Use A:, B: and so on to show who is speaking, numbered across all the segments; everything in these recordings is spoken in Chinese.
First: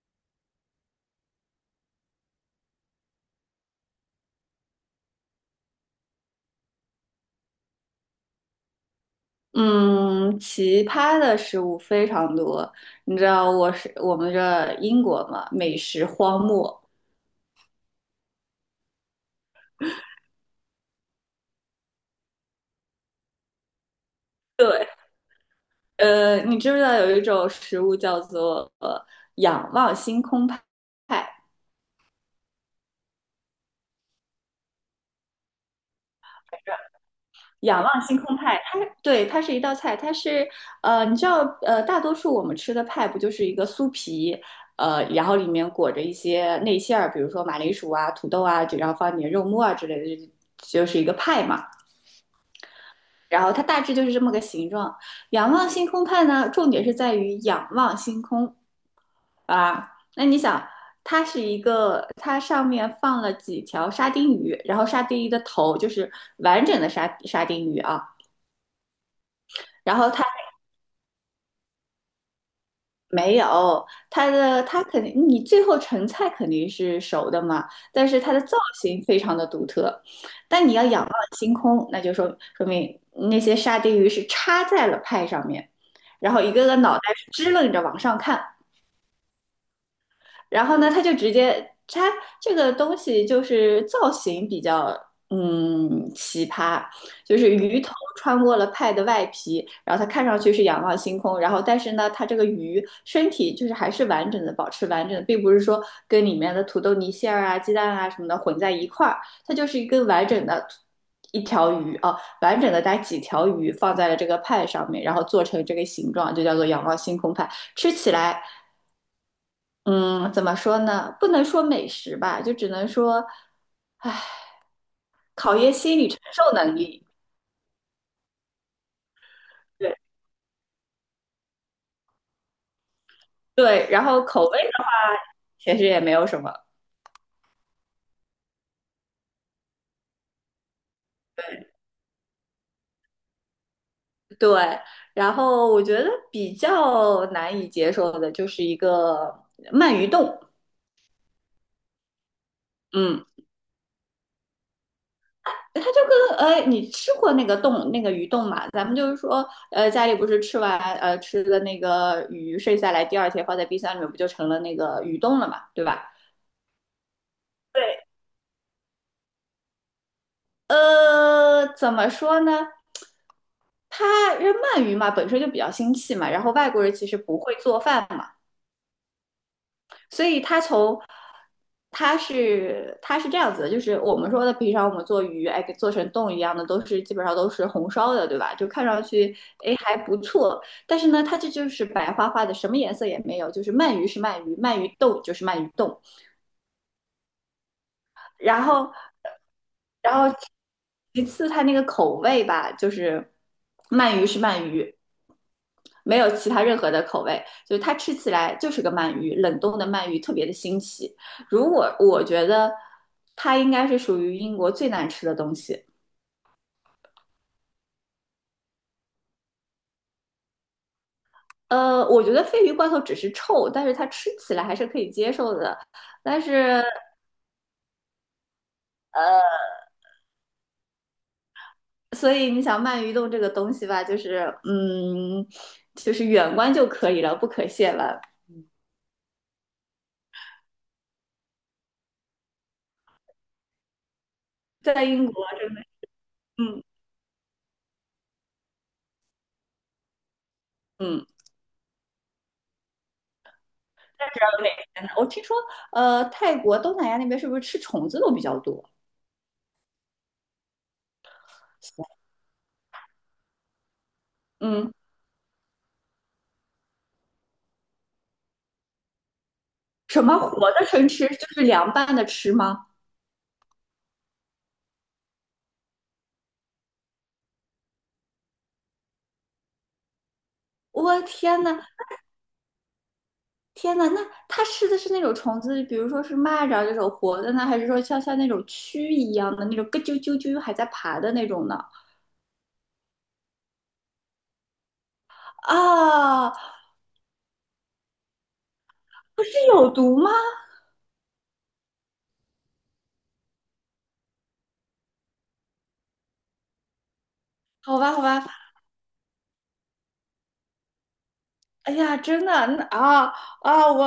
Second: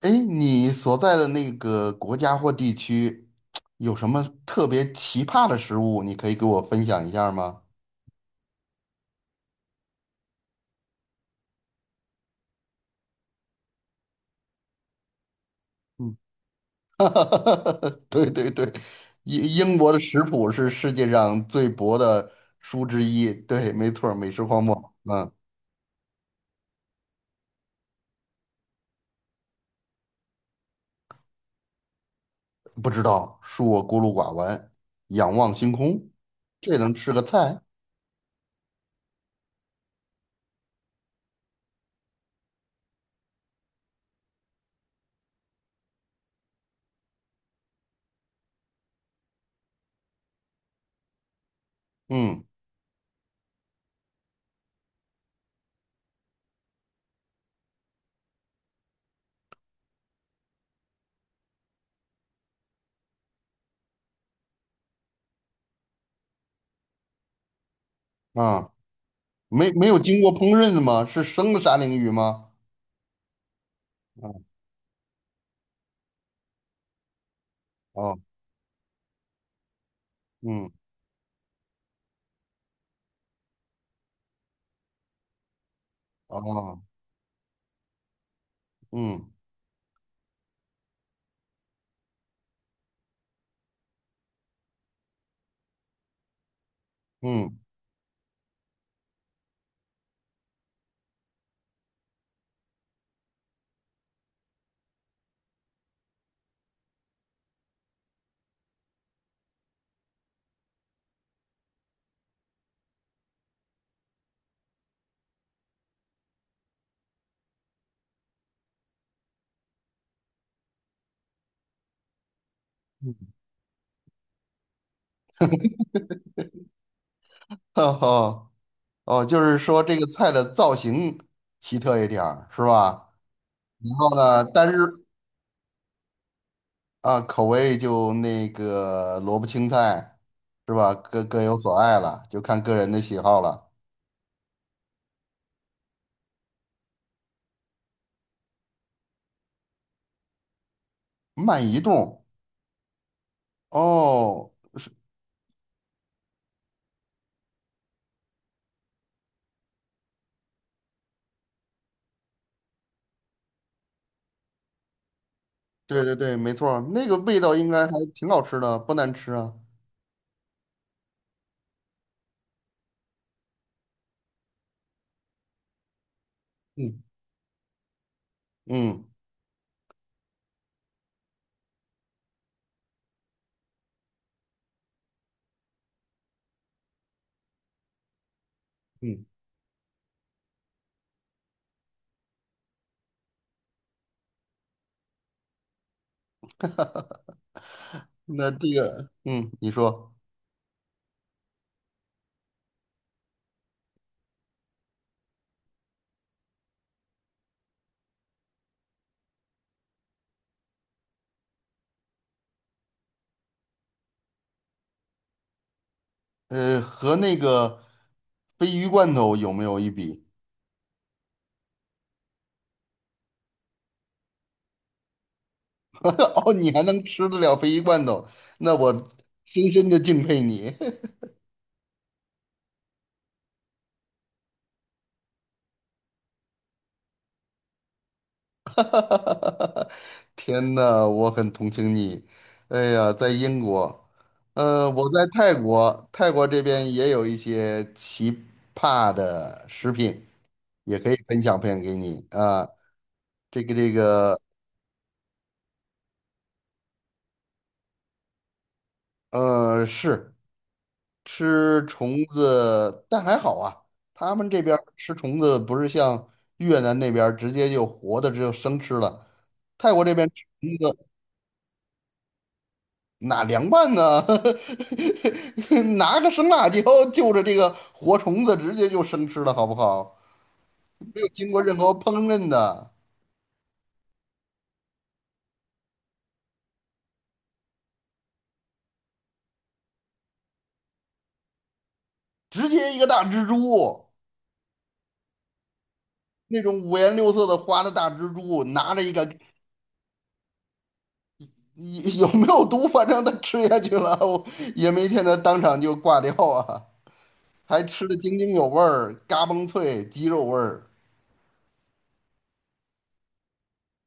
A: 哎，你所在的那个国家或地区有什么特别奇葩的食物？你可以给我分享一下吗？
B: 嗯，奇葩的食物非常多。你知道我是我们这英国嘛，美食
A: 嗯。
B: 荒漠。
A: 对对对，英国的食谱是世界上最薄的书之一。对，没错儿，美食荒
B: 对，
A: 漠。嗯。
B: 你知不知道有一种食物叫做仰望星空派？
A: 不知道，恕我孤陋寡闻，仰望星空，这能吃个菜？
B: 仰望星空派，它对，它是一道菜，它是你知道大多数我们吃的派不就是一个酥皮，然后里面裹着一些内馅儿，比如说马铃薯啊、土豆啊，然后放点肉末啊之类的，就是一个派嘛。
A: 嗯，
B: 然后它大致就是这么个形状。仰望星空派呢，重点是在于仰望星空啊。那你想，它是一个，它上面放了几条沙丁鱼，然后沙丁鱼的头就是完整的沙丁鱼啊，
A: 啊，没没
B: 然
A: 有
B: 后
A: 经
B: 它
A: 过烹饪的吗？是生的沙丁鱼吗？
B: 没有，它
A: 啊，
B: 的它肯定，你最后成菜肯定是熟的嘛，但
A: 哦，
B: 是它的造型非常的独特。但
A: 嗯，
B: 你要仰望星空，那就说明那些沙丁鱼是插在了派上面，然后一个个
A: 哦，
B: 脑袋是支棱着往上看。
A: 嗯
B: 然后呢，他这个东西就是造型比较奇葩，就是
A: 嗯。
B: 鱼头穿过了派的外皮，然后它看上去是仰望星空，然后但是呢，它这个鱼身体就是还是完整的，保持完整的，并不是说跟里面的土豆泥馅儿啊、鸡蛋啊什么的混在一块儿，它就是一根完整的。一条鱼啊，完整的带几条鱼放在了这个派上面，然后做成这个形状，就叫做仰望星空派。吃起来嗯，怎么说呢？不能说美食吧，就只能说考验心理承受能力。
A: 哦哦，就是说
B: 对
A: 这个菜的造型奇特一点儿，是吧？
B: 对，
A: 然
B: 然
A: 后
B: 后
A: 呢，
B: 口味
A: 但
B: 上
A: 是
B: 其实也没有什么。
A: 啊，口味就那个萝卜青菜，是吧？各有所爱了，就看个人的喜好了。
B: 对，然后我觉得比较难以接受的就是一个鳗鱼冻。
A: 慢移动，
B: 嗯，
A: 哦，
B: 它就跟你吃过那个冻那个鱼冻嘛？咱们就是说，家里不是吃完吃的那个鱼剩下来，第二天放在冰箱里面，不就成了那个鱼冻了嘛，对
A: 对
B: 吧？
A: 对对，没错儿，那个味道应该还
B: 对。
A: 挺好吃的，不难吃啊。
B: 怎么说呢？他因为鳗鱼嘛，本身就比较腥气嘛，然后外国人
A: 嗯
B: 其实不会做饭嘛，
A: 嗯
B: 所以他从他是这样子的，就是我们说的平常我们做鱼，哎，给做成冻一样的，都是基本上都是红烧的，对吧？就看上
A: 嗯，
B: 去哎还不错，但是呢，它这就是白花花的，什么颜色也没有，就是鳗鱼是鳗鱼，鳗鱼冻就是鳗鱼冻，
A: 那
B: 然
A: 这
B: 后，
A: 个，嗯，你说，
B: 然后其次它那个口味吧，就是鳗鱼是鳗鱼，没有其他任何的口味，就是它吃起来就是个鳗鱼，冷冻的鳗鱼特别的新奇。如果我觉得它应该是属于英国最难吃的东西。
A: 和那个鲱鱼罐头有没有一比？
B: 我觉得鲱鱼罐头只是臭，但是它吃起来还是可以接受的。但
A: 哦，你还
B: 是，
A: 能吃得了鲱鱼罐头，那我深深的敬佩你。
B: 所以你想鳗鱼冻这个东西吧，就是就是远观就可以了，不可亵玩。
A: 天呐，我很同情你。哎呀，在英国，
B: 在
A: 我在
B: 英国
A: 泰
B: 真的，
A: 国，泰国这
B: 嗯，
A: 边也有一些奇葩的食品，也可以
B: 嗯，
A: 分享分享给你啊。这个这
B: 那不
A: 个，
B: 知道有点天呢我听说，泰国、东南亚那边是不是吃虫子都比较多？
A: 是。吃虫子，但还好啊，他们这边儿
B: 嗯，
A: 吃虫子不是像越南那边儿直接就活的，只有生吃了。泰国这
B: 什
A: 边
B: 么
A: 吃
B: 活的生吃，就是凉拌的吃吗？
A: 哪凉拌呢？拿个生辣椒就着这个活虫子直接就生吃了，好不好？没
B: 我
A: 有经过
B: 天
A: 任
B: 呐，
A: 何烹饪的，
B: 天呐，那它吃的是那种虫子，比如说是蚂蚱这种活的呢，还是说像那种蛆一样的那种咯啾啾啾还在爬的那种呢？
A: 直接一个大蜘蛛，
B: 啊，
A: 那种五颜六色的花的大蜘蛛，拿着一个。
B: 不是有毒吗？
A: 有没有毒？反正它吃下去了，我也没见它当场就挂掉啊。还
B: 好
A: 吃
B: 吧，
A: 的
B: 好
A: 津
B: 吧，
A: 津有味儿，嘎嘣脆，鸡肉味儿，
B: 哎呀，真的，那啊，啊，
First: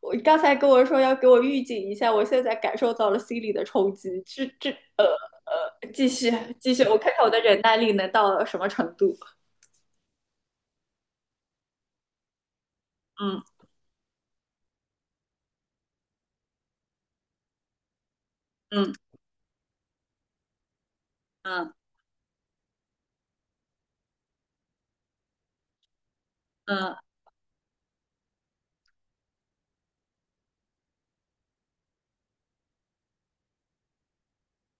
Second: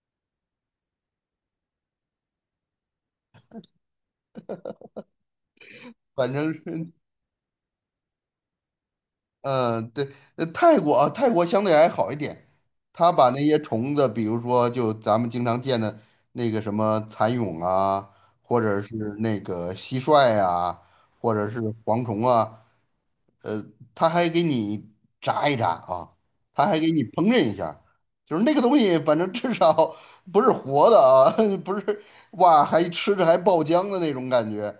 B: 我刚才跟我说要给我预警一下，我现在感受到了心理的冲击。这呃继续
A: 反正是，
B: 继续，我看看我的忍耐力能到什么程度。
A: 嗯、对，泰国啊，泰国相对还好一点，他把那些
B: 嗯，
A: 虫子，比如说就咱们经常见的那个什么蚕蛹啊，或者是
B: 嗯，
A: 那个蟋蟀啊，或者是
B: 嗯，
A: 蝗虫啊，呃，他还给你炸一炸啊，他还给
B: 嗯，
A: 你烹饪一下就是那个东西，反正至少不是活的啊，不是哇，还吃着还爆浆的那种感觉。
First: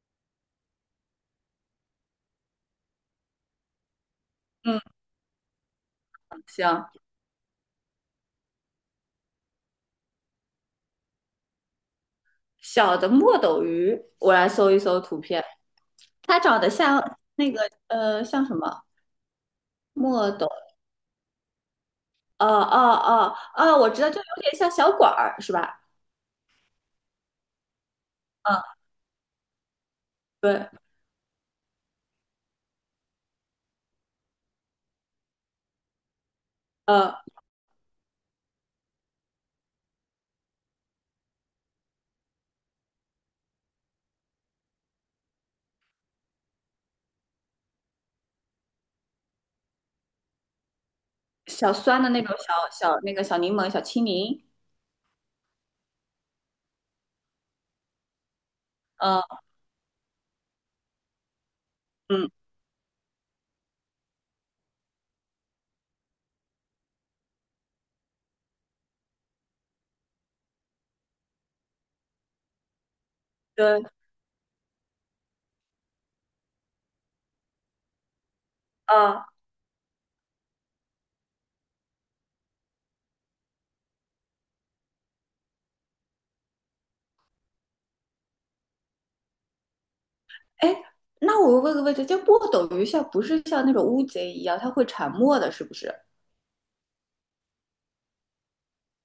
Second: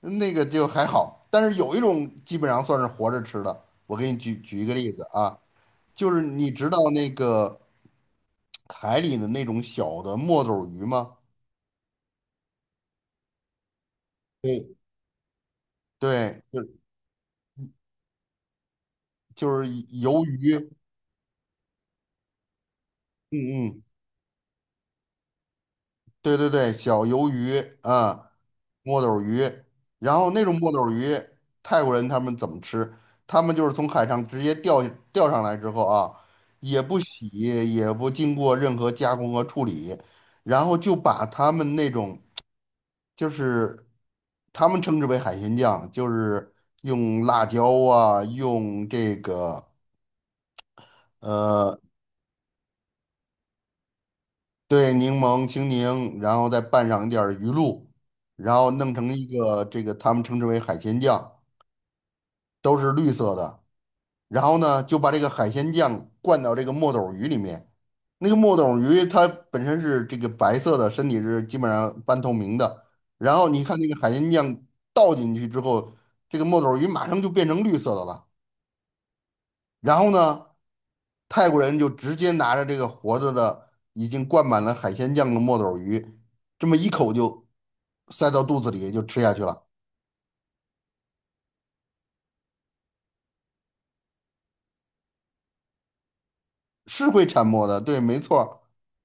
A: 那个就还好，但是有一种基本上算是活着吃的。我给你举举一个
B: 嗯，
A: 例子啊，就是你知道
B: 行。
A: 那个海里的那种小的墨斗鱼吗？
B: 小的墨斗鱼，我来
A: 对，
B: 搜一搜图片，它
A: 对，
B: 长
A: 就
B: 得像那个像什么
A: 就是鱿
B: 墨斗？
A: 鱼，
B: 哦哦哦
A: 嗯
B: 哦，
A: 嗯，
B: 我知道，就有点像小管儿是吧？
A: 对对对，小鱿鱼啊，
B: 嗯，
A: 墨斗鱼，然后那种
B: 对，
A: 墨斗鱼，泰国人他们怎么吃？他们就是从海上直接钓上来之后啊，也不
B: 呃。
A: 洗，也不经过任何加工和处理，然后就把他们那种就是他们称之为海鲜酱，就是用辣椒啊，用这个。
B: 小
A: 呃。
B: 酸的那种小那个小柠檬、小青柠，
A: 对，柠檬、青柠，然后再拌上一点儿鱼露，然后弄成
B: 嗯，
A: 一个这个他们称之为海鲜酱，
B: 嗯，
A: 都是绿色的。然后呢，就把这个海鲜酱灌到这个墨斗鱼里面。那个墨斗鱼它本身是这个白色的，身体是基本上半透明的。然后你看
B: 对，
A: 那个海鲜酱倒进去之后，这个墨斗鱼马上就变成绿色的了。
B: 啊，
A: 然后呢，泰国人就直接拿着这个活着的、已经灌满了海鲜酱的墨斗鱼，这么一口就塞到肚子里就吃下去了，
B: 哎，那我问个问题，就墨斗鱼像不是像那种乌贼一样，它会沉默的，是不是？
A: 是会产墨的，对，没错儿，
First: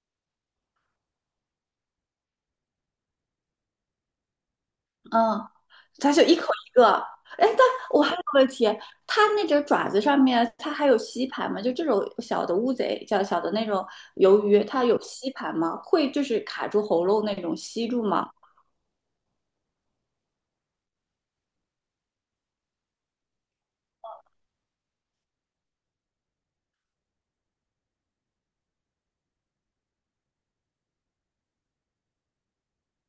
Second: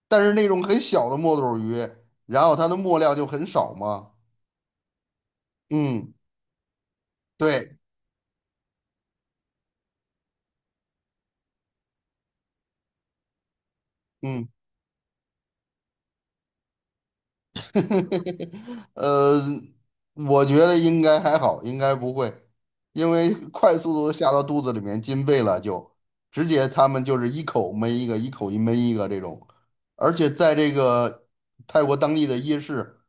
A: 但是那种很小的墨斗鱼，然后它的墨料就很少嘛，
B: 嗯，它
A: 嗯，
B: 就一口一个。哎，但
A: 对，
B: 我还有个问题，它那个爪子上面它还有吸盘吗？就这种小的乌贼，叫小的那种鱿
A: 嗯。
B: 鱼，它有吸盘吗？会就是卡住喉咙那种吸住吗？
A: 呃，我觉得应该还好，应该不会，因为快速度下到肚子里面进肺了就，直接他们就是一口闷一个，一口一闷一个这种，而且在这个泰国当地的夜市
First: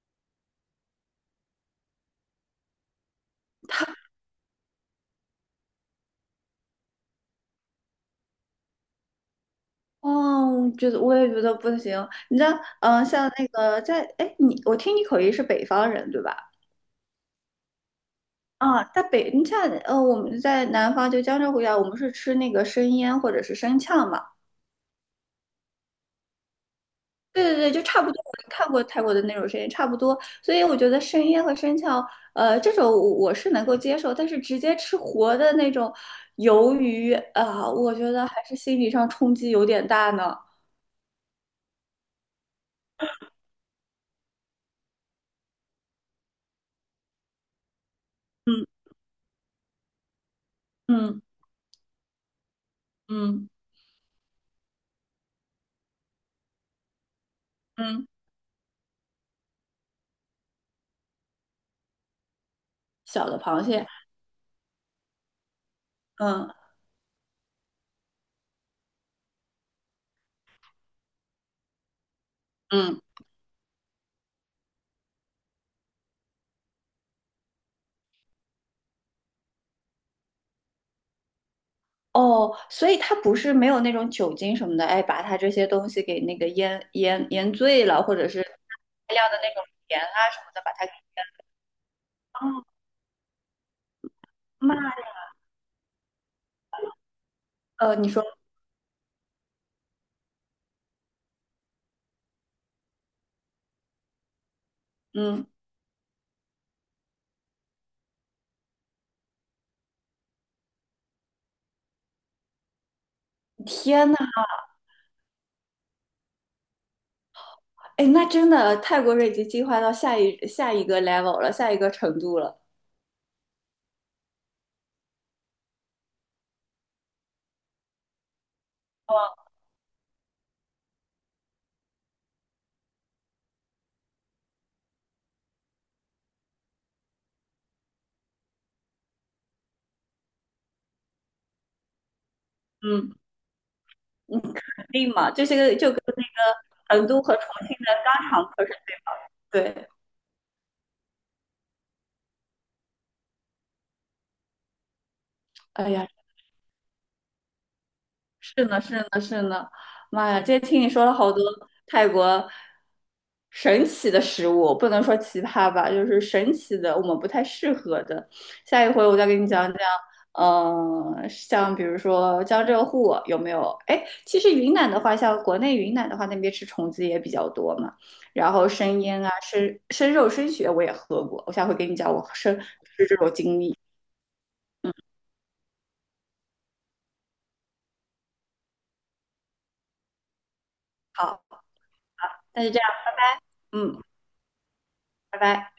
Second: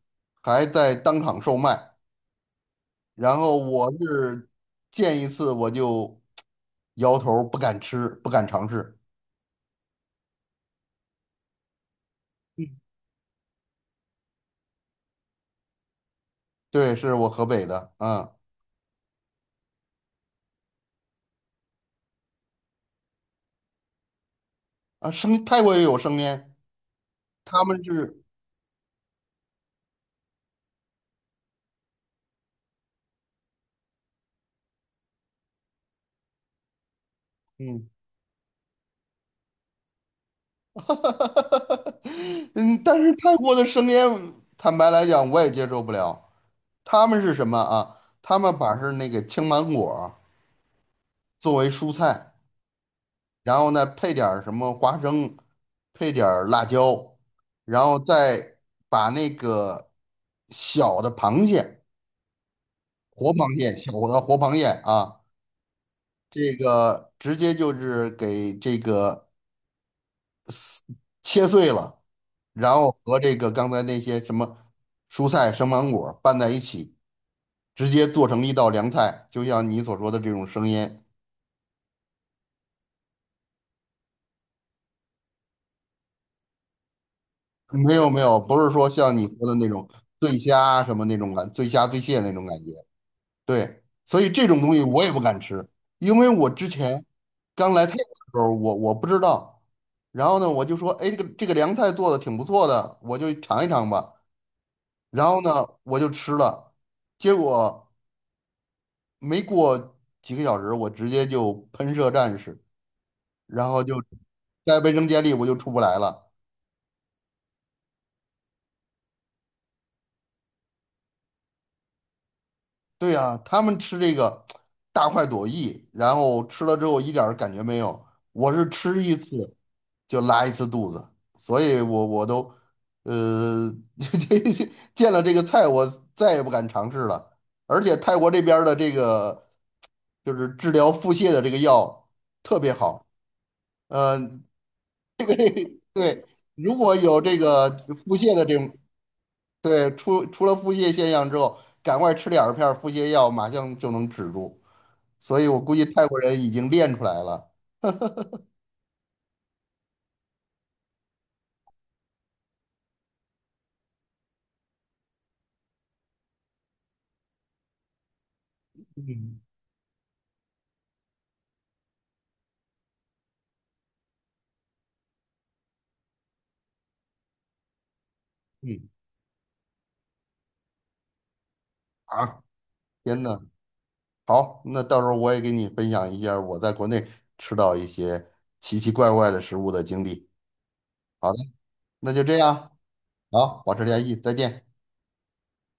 A: 还在当场售卖，然后我是见一次我就摇头儿不敢吃，不敢尝试。
B: 哦，觉得我也觉得不行。你知道，嗯、像那个在，哎，你我听你口音是北方人对吧？
A: 对，是我河北的，啊，
B: 啊，在北，你像我们在南方就江浙沪一带，我们是吃那个生腌或者是生呛嘛。
A: 啊，生泰国也有生腌，
B: 对对
A: 他
B: 对，
A: 们
B: 就差不
A: 是。
B: 多。我看过泰国的那种生腌，差不多。所以我觉得生腌和生呛，这种我是能够接受，但是直接吃活的那种鱿鱼啊、
A: 嗯。
B: 我觉得还是心理上冲击有点大呢。
A: 嗯，但是泰国的生腌，坦白来讲，我也接受不了。他们是什么啊？他们
B: 嗯，
A: 把是那个青芒果
B: 嗯，
A: 作为蔬菜，
B: 嗯，
A: 然后呢配点儿什么花生，配点儿辣椒，然后
B: 嗯，
A: 再把那个小的螃蟹，
B: 小
A: 活
B: 的
A: 螃
B: 螃
A: 蟹，
B: 蟹，
A: 小的活螃蟹啊，这
B: 嗯，
A: 个直接就是给这个。切碎了，然后
B: 嗯。
A: 和这个刚才那些什么蔬菜、生芒果拌在一起，直接做成一道凉菜，就像你所说的这种生腌。
B: 哦，所以他不是没有那种酒精什么的，哎，把他这些东西给那个腌醉
A: 没
B: 了，
A: 有
B: 或
A: 没
B: 者
A: 有，
B: 是
A: 不是说
B: 大
A: 像你
B: 量的
A: 说
B: 那
A: 的
B: 种
A: 那种
B: 盐啊
A: 醉
B: 什么的，把
A: 虾
B: 它给。
A: 什么那种感，醉虾醉蟹那种感
B: 哦，
A: 觉。对，所以这种东
B: 妈，
A: 西我也不敢吃，因为我之前刚来泰国
B: 你说，
A: 的时候，我不知道。然后呢，我就说，哎，这个凉菜做的挺不错的，我就尝一尝吧。然后
B: 嗯，
A: 呢，我就吃了，结果。没过几个小时，我直接就喷射战士，然后就
B: 天呐，
A: 在卫生间里我就出不来了。
B: 哎，那真的泰国人已经进化到下一个 level 了，下一个程度了。
A: 对呀，他们吃这个大快朵颐，然后吃了之后一点儿感觉没有，我是吃一次就拉一次肚子，所以我都呃 见了这个菜我再也不敢尝试了。而且泰国这边儿的这个就是治疗腹泻的这个药特别好。
B: 嗯，
A: 呃，
B: 肯定嘛，这些个就跟那
A: 对，如果
B: 个成
A: 有
B: 都和
A: 这
B: 重
A: 个
B: 庆的
A: 腹
B: 肛
A: 泻的
B: 肠
A: 这
B: 科是
A: 种，
B: 对。不对，
A: 对，出了腹泻现象之后，赶快吃两片儿腹泻药，马上就能止住。所以我估计
B: 哎
A: 泰
B: 呀。
A: 国人已经练出来了。
B: 是呢，是呢，是呢，妈呀！今天听你说了好多泰国神奇的食物，不能说奇葩吧，就是神奇的，我们不太适合的。下一回我再给
A: 嗯
B: 你讲讲，嗯、像比如说江浙沪有没有？哎，其实云南的话，像国内云南的话，那边吃虫子也比较多嘛。然后
A: 嗯，
B: 生腌啊，生肉、生血我也喝过，我下回给你讲我
A: 啊，
B: 生吃这
A: 天
B: 种
A: 呐，
B: 经历。
A: 好，那到时候我也给你分享一下我在国内吃到一些奇奇怪怪的食物的经历。好
B: 好，
A: 的，那就这
B: 那就
A: 样，
B: 这样，
A: 好，保持
B: 嗯，
A: 联系，再见。
B: 拜拜。